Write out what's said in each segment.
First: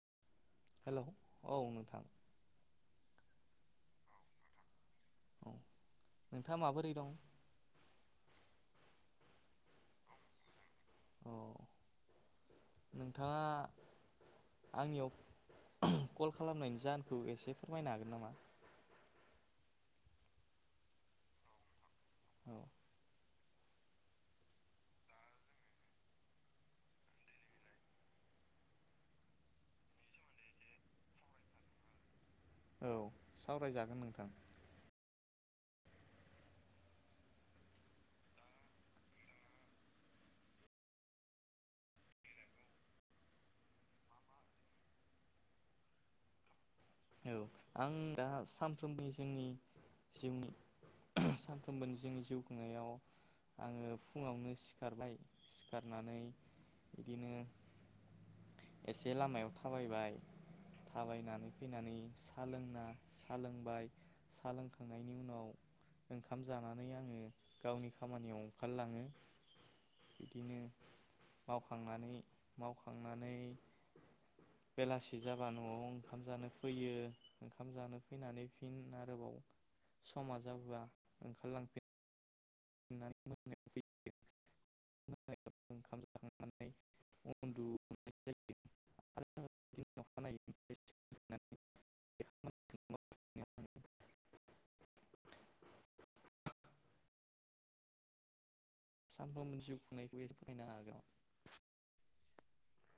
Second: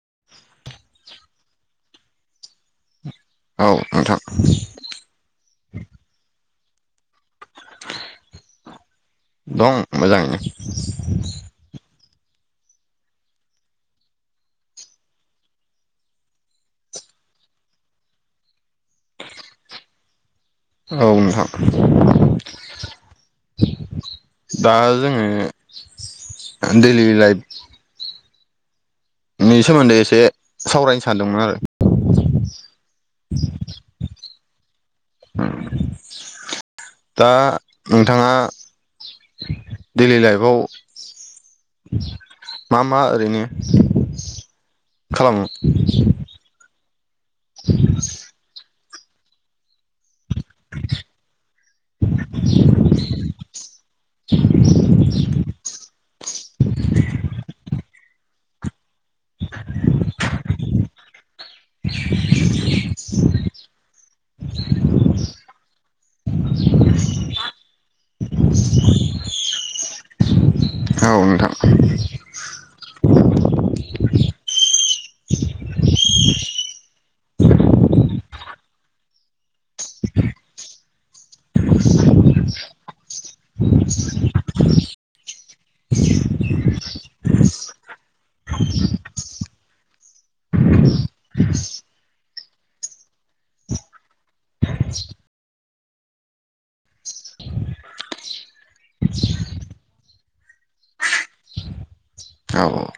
[inaudible] हेल औ नोंथां। औ नोंथां। औ नोंथाङा माबोरै दं? दं मोजाङैनो। औ [inaudible] नोंथाङा आंनियाव कल खालामनायनि जाहोनखौ एसे फोरमायनो हागोन नामा? औ नोंथां। औ दा जोङो दैलि लाइफ नि सोमोन्दै एसे सावरायनो सानदोंमोन आरो। औ सावरायजागोन नोंथां। दा नोंथाङा डैलि लाइफआव मा मा ओरैनो खालामो औ आं दा सान फ्रोमनि जोंनि जिउनि सानफ्रोमबोनि जोंनि जिउ खुंनायाव आङो फुङावनो सिखारबाय सिखार नानै बिदिनो एसे लामायाव थाबायबाय थाबायनानै फैनानै साहा लोंना साहा लोंबाय साहा लोंखांनायनि उनाव ओंखाम जानानै आङो गावनि खामानियाव ओंखारलाङो। बिदिनो औ नोंथां मावखांनानै मावखांनानै बेलासि जाबा न'आव ओंखाम जानो फैयो। ओंखाम जानो फैनानै फिन आरोबाव समा जाब्ला ओंखारलांफिन [inaudible] सानफ्रोमबो जिउ खुंनायखौ एसे फोरमायनो हागोन नामा? औ औ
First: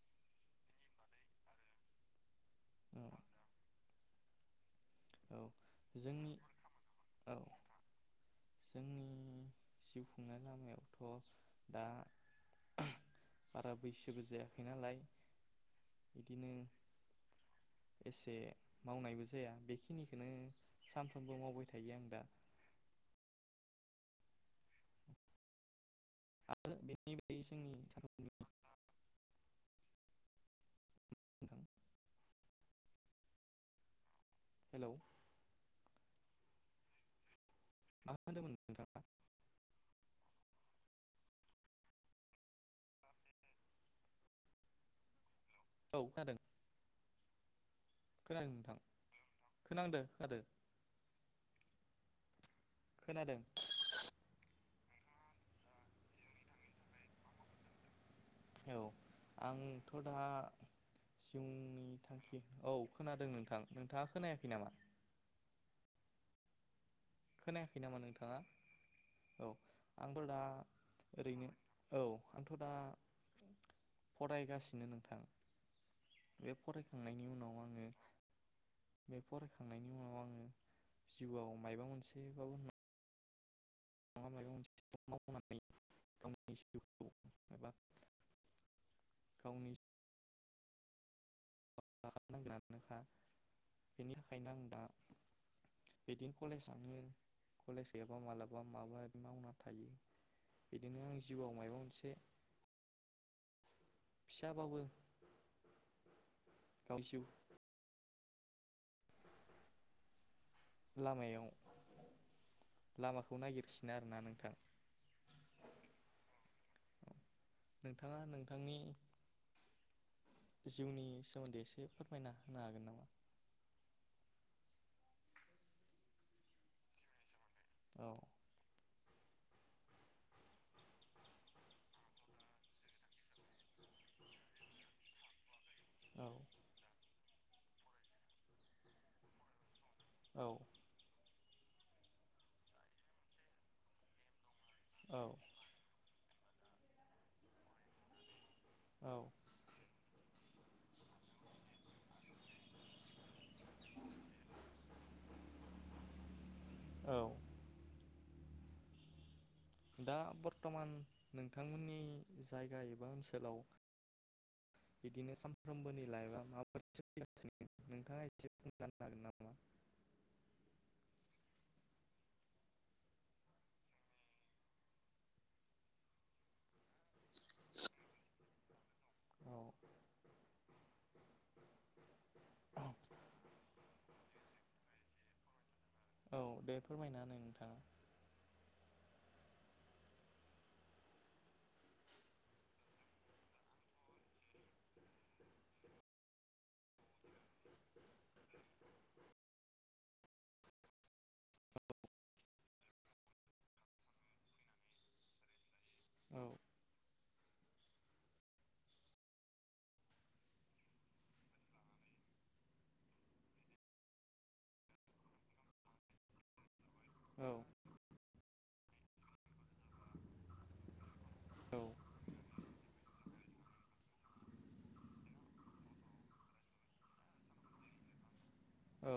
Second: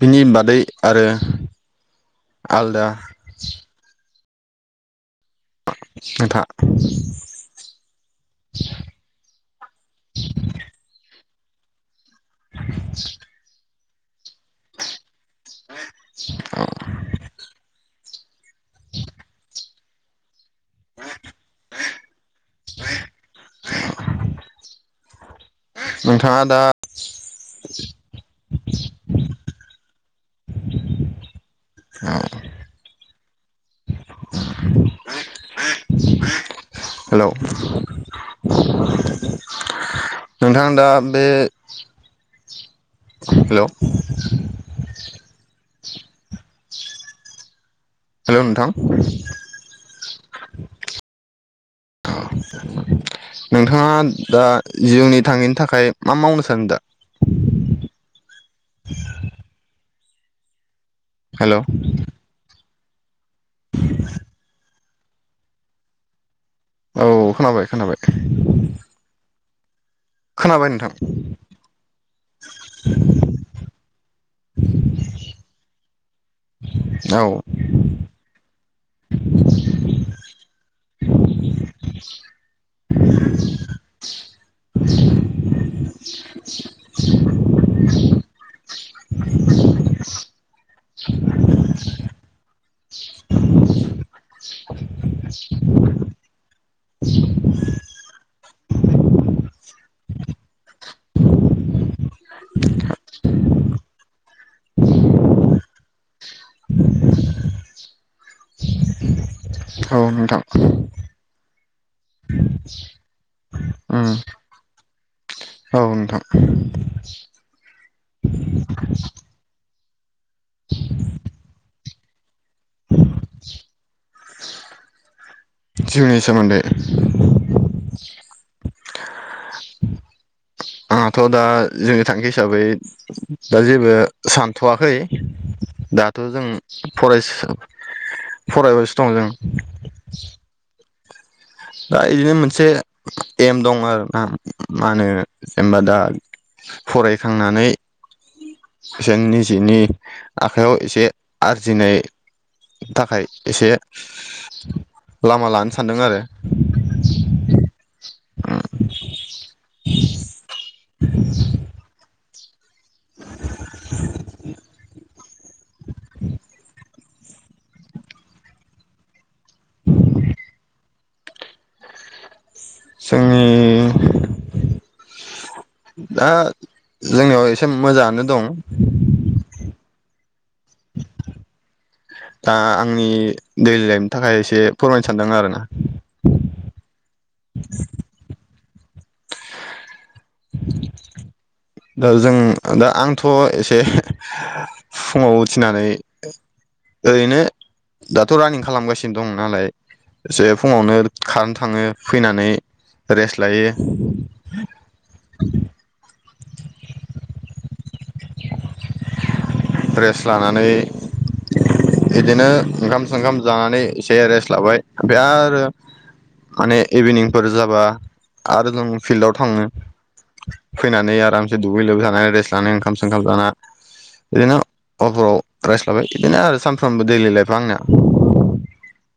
बिनि बादै आरो आलदा औ जोंनि नोंथां औ जोंनि जिउ खुंनाय लामायावथ' दा [inaudible] थाखा बैसोबो जा नालाय बिदिनो एसे मावनायबो जाया बेखि खिनिखौनो सानफ्रोमबो मावबाय थायो आं दा। [inaudible] नोंथाङा दा आरो बेनि बागै जोंनि [inaudible] औ। हेलौ हेलौ मा होनदोंमोन नोंथाङा नोंथाङा दा बे हेलौ औ खोनादों हेलौ नोंथां खोनादों खोनादों खोनादों नोंथाङा दा जिउनि थाङिनि थाखाय मा मावनो सानो दा? औ आं थ'दा हेलौ जिउनि थांखि औ। खोनादों दों नोंथां नोंथाङा खोनायाखै नामा? औ खोनाबाय खोनायाखै नामा खोनाबाय। नोंथाङा औ आंथ' दा खोनाबाय नोंथां ओरैनो औ आंथ' दा फरायगासिनो नोंथां बे औ फरायखांनायनि उनाव आङो बे फरायखांनायनि उनाव आङो जिउआव मायबा मोनसे [unintelligible] [unintelligible] [unintelligible] बेनि थाखायनो आं दा बिदिनो कलेज [unintelligible] कलेज गैयाबा मालाबा [unintelligible] मा माबा मावना थायो बिदिनो आं जिउआव माबा मोनसे फिसाबाबो गाव जिउ औ नोंथां। लामायाव लामाखौ नागिरफिनो उम आरोना नोंथां [unintelligible] औ नोंथां। नोंथाङा नोंथांनि जिउनि सोमोन्दै एसे फोरमायना होनो हागोन नामा? जिउनि सोमोनदै औ [unintelligible] आंहाथ' दा जिवनि थांखि हिसाबै दा जेबो सानथ'वाखै दाथ' औ जों फराय फरायबायसो दं जों। द औ [unintelligible] दा इदिनो मोनसे एम दं आरो ना मा होनो जेनबा दा फरायखांनानै जों औ निजेनि आखाइयाव एसे आरजिनाय थाखाय एसे लामा लानो सानदों आरो [inaudible] औ औ दा बर्थमान नोंथांमोननि जाय गायोबा ओनसोलाव बिदिनो सानफ्रोमबोनि लाइफआ माबाफोर फैगासिनो नोंथाङा एसे फोरमायनो हागोन नामा? जोंनि दा जोंनियाव एसे मोजाङानो दं। औ दा आंनि दैलि लाइफनि थाखाय एसे फोरमायनो सानदों आरोना औ बे फोरमायना हो नोंथाङा। [inaudible] दा जों दा आंथ'एसे फुङाव उथिनानै ओरैनो दाथ' रानिं खालामगासिनो दं नालाय एसे फुङावनो खारनो थाङो फैनानै रेस्ट लायो। औ रेस्ट लानानै बिदिनो ओंखाम संखाम जानानै एसे रेस्ट लाबाय ओमफाय आरो माने इभिनिंफोर औ जाबा आरो जों फिल्डआव थाङो फैनानै आरामसे औ दुगै लोबै जानानै रेस्ट लानाय ओं खाम सोंखाम जाना बिदिनो [unintelligible] रेस्ट लाबाय बिदिनो आरो सानफ्रोमबो दैलि लाइफआ आंनिया। औ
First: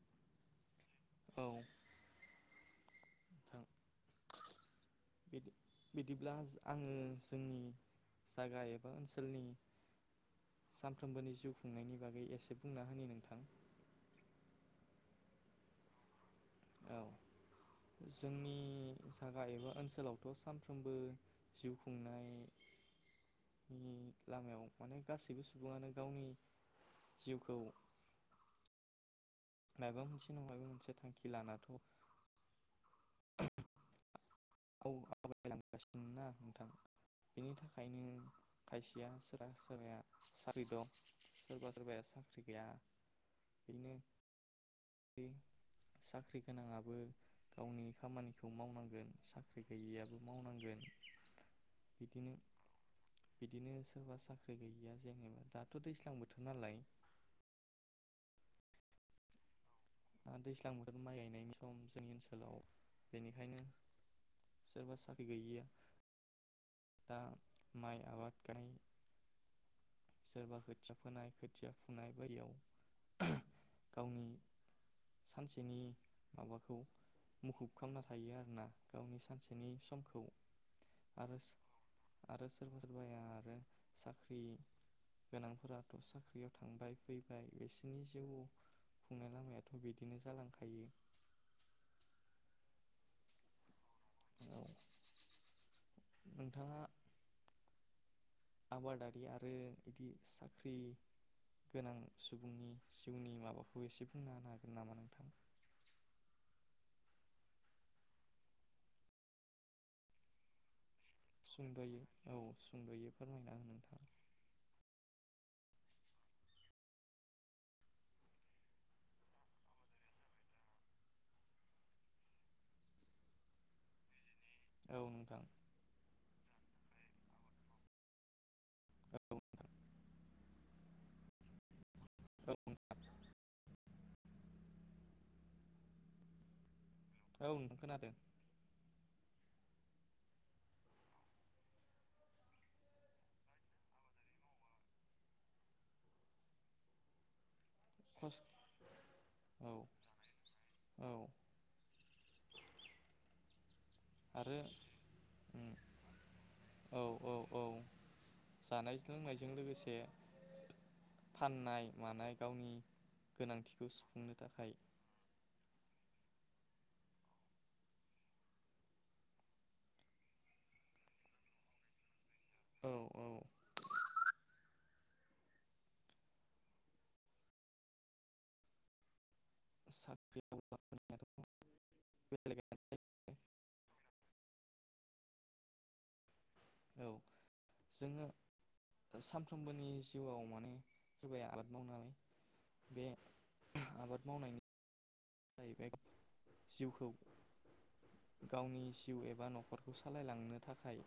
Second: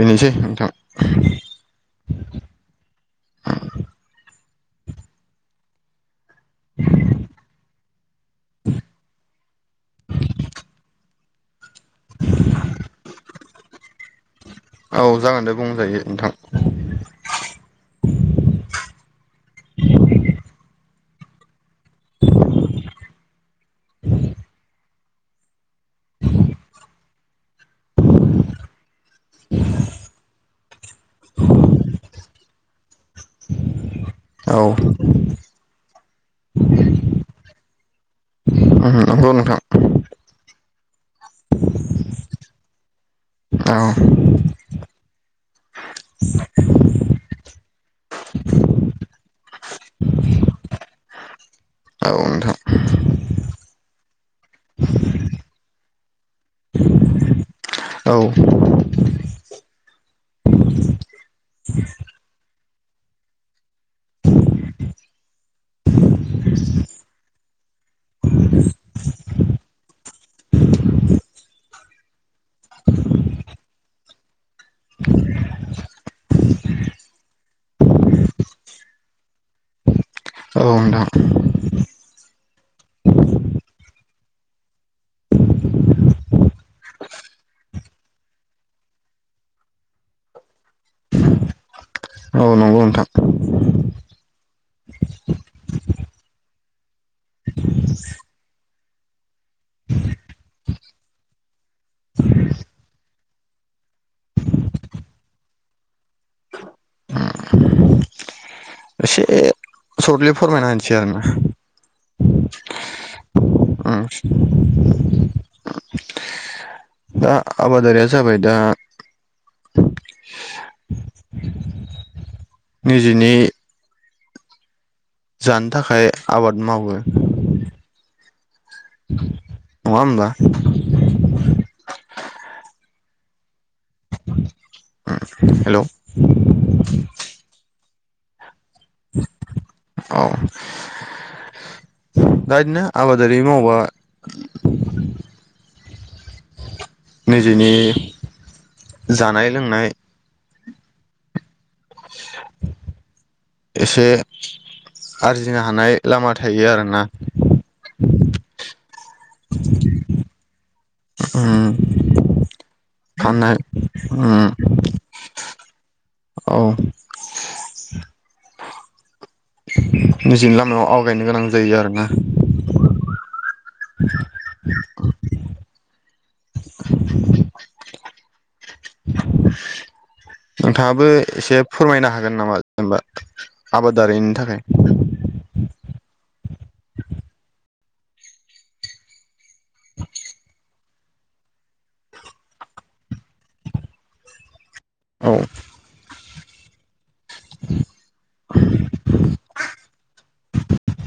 बेनोसै नोंथां। औ नोंथां बिदि बिदि बिदिब्ला आङो जोंनि जायगा एबा ओनसोलनि सानफ्रोमबोनि जिउ खुंनायनि बागै एसे बुंना होनि नोंथां औ जागोन दे बुंजायो नोंथां। औ जोंनि जागा एबा ओनसोलावथ' सानफ्रोमबो जिउ खुं ओ लामायाव माने गासैबो सुबुङानो गावनि जिउखौ मायाबा मोनसे नङा मायाबा मोनसे थांखि लानाथ' [unintelligible] औ आवगायलांगासिनो ना नोंथां बेनि थाखायनो खायसेया नंगौ सोरबा नोंथां सोरबाया साख्रि दं सोरबा सोरबाया साख्रि गैया औ बेनो साख्रि गोनाङाबो गावनि खामानिखौ मावनांगोन सा साख्रि गैयैयाबो मावनांगोन औ बिदिनो नोंथां बिदिनो सोरबा साख्रि गैयैया जेनेबा दाथ' दैज्लां बोथोर नालाय औ दा दैज्लां बोथोर माइ गायनायनि सम जोंनि ओनसोलाव बेनिखायनो सोरबा साख्रि गैयिया दा माइ आबाद गाय सोरबा खोथिया फोनाय खोथिया फुनाय बायदियाव गावनि सानसेनि माबाखौ मुखुब खालामना थायो आरोना गावनि सानसेनि सम खौ औ नोंथां आरो आरो सोरबा सोरबाया आरो साख्रि गोनांफोराथ' साख्रियाव थांबाय फैबाय बिसोरनि जिउ खुंनाय लामाया थ' बिदिनो जालांखायो। औ नंगौ नोंथां औ नोंथाङा आबादारि आरो बिदि साख्रि गोनां सुबुंनि जिउनि माबाखौ एसे बुंना होनो हागोन नामा नोंथां? एसे सर्टलि फोरमायना होनि सुंदयै औ सुंदयै फोरमायना हो उम नोंथां दा आबादारिया जाबाय दा [unintelligible] नैजिनै औ नोंथां जानो थाखाय आबाद मावो औ नङा होनबा औ उम हेलौ औ खोनादों औ दा इदिनो आबादारि मावबा नैजिनि खस जानाय औ लोंनाय औ [unintelligible] एसे आरो आरजिनो उम हानाय लामा थायो आरोना औ औ औ जानाय लोंनायजों लोगोसे उम फाननाय मानाय गावनि फाननाय गोनांथिखौ सुफुंनो उम थाखाय औ निजिनि लामायाव आवगायनो गोनां जायो आरो ना औ औ [unintelligible] सात नोंथाङाबो एसे फोरमायनो हागोन नामा जेनेबा आबादारिनि थाख खाय औ जोङो साम फ्रोमबोनि जिउआव माने सोरबाया आबाद मावनाय बे आबाद मावनायनि औ जाहैबाय जिउखौ गावनि जिउ एबा न'खरखौ सालायलांनो थाखाय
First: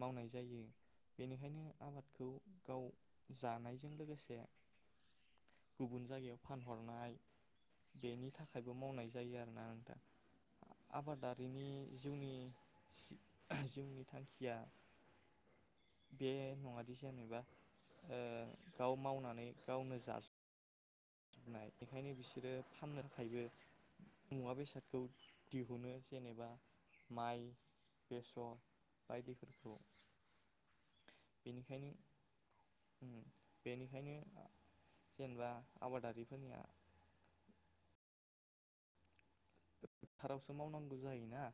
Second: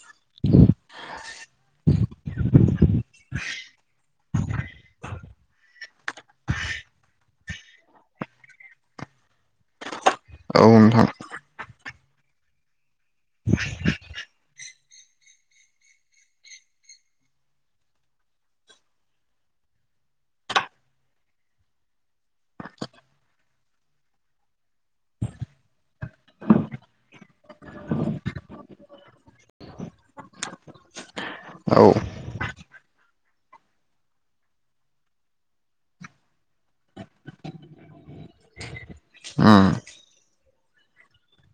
मावनाय जायो बेनिखायनो आबादखौ गाव जानायजों लोगोसे गुबुन जायगायाव फानहरनाय बेनि थाखायबो मावनाय जायो आरोना औ नोंथां नोंथां आबादारिनि जिउनि जिउनि थांखिया बे नङादि जेनेबा ओ गाव मावनानै गावनो जास नाय बिखायनो बिसोरो फाननो थाखायबो मुवा बेसादखौ दिहुनो जेनेबा माइ बेसर बायदिफोरखौ औ उम बेनिखायनो बेनिखायनो जेनेबा आबादारिफोरनिया फोथारावसो मावनांगौ जायोना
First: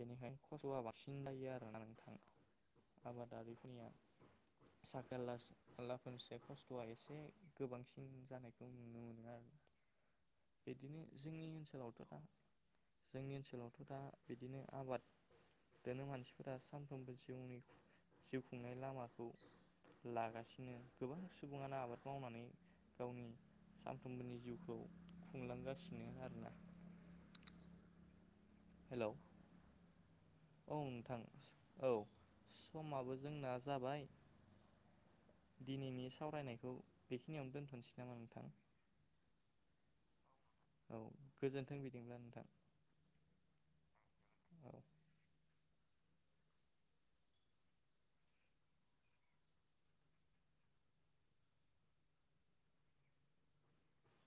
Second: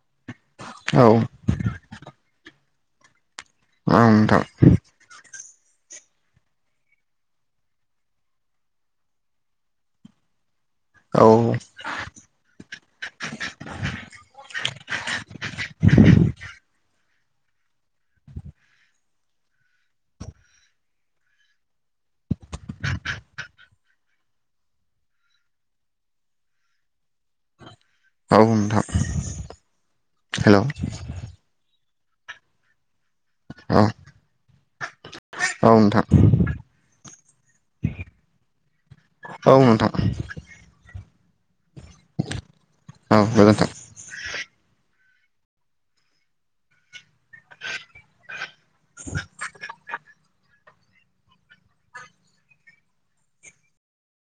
बेनिखाय खस्थआ औ बांसिन जायो आरो ना थ आबादारिफोरनिया नोंथां साख्रि आलास-आवलाफोरनिफ्राय खस्थआ एसे गोबांसिन जानायखौ नुनो मोनो आरो बिदिनो औ जोंनि ओनसोलावथ दा जोंनि ओनसोलावथ दा बिदिनो आबाद दोनो मानसिफोरा सानफ्रोमबो जिउनि जिउ खुंनाय लामाखौ लागासिनो गोबां सुबुङानो आबाद मावनानै गावनि सानफ्रोमबोनि जिउखौ खुंलांगासिनो आरोना औ नोंथां। हेलौ। हेल' औ नोंथां औ समाबो जोंना औ जाबाय औ नोंथां दिनैनि सावरायनायखौ बेखिनियावनो दोन्थसै नामा नोंथां। औ नोंथां औ गोजोन्थों बिदिब्ला औ गोजोन्थों नोंथां औ।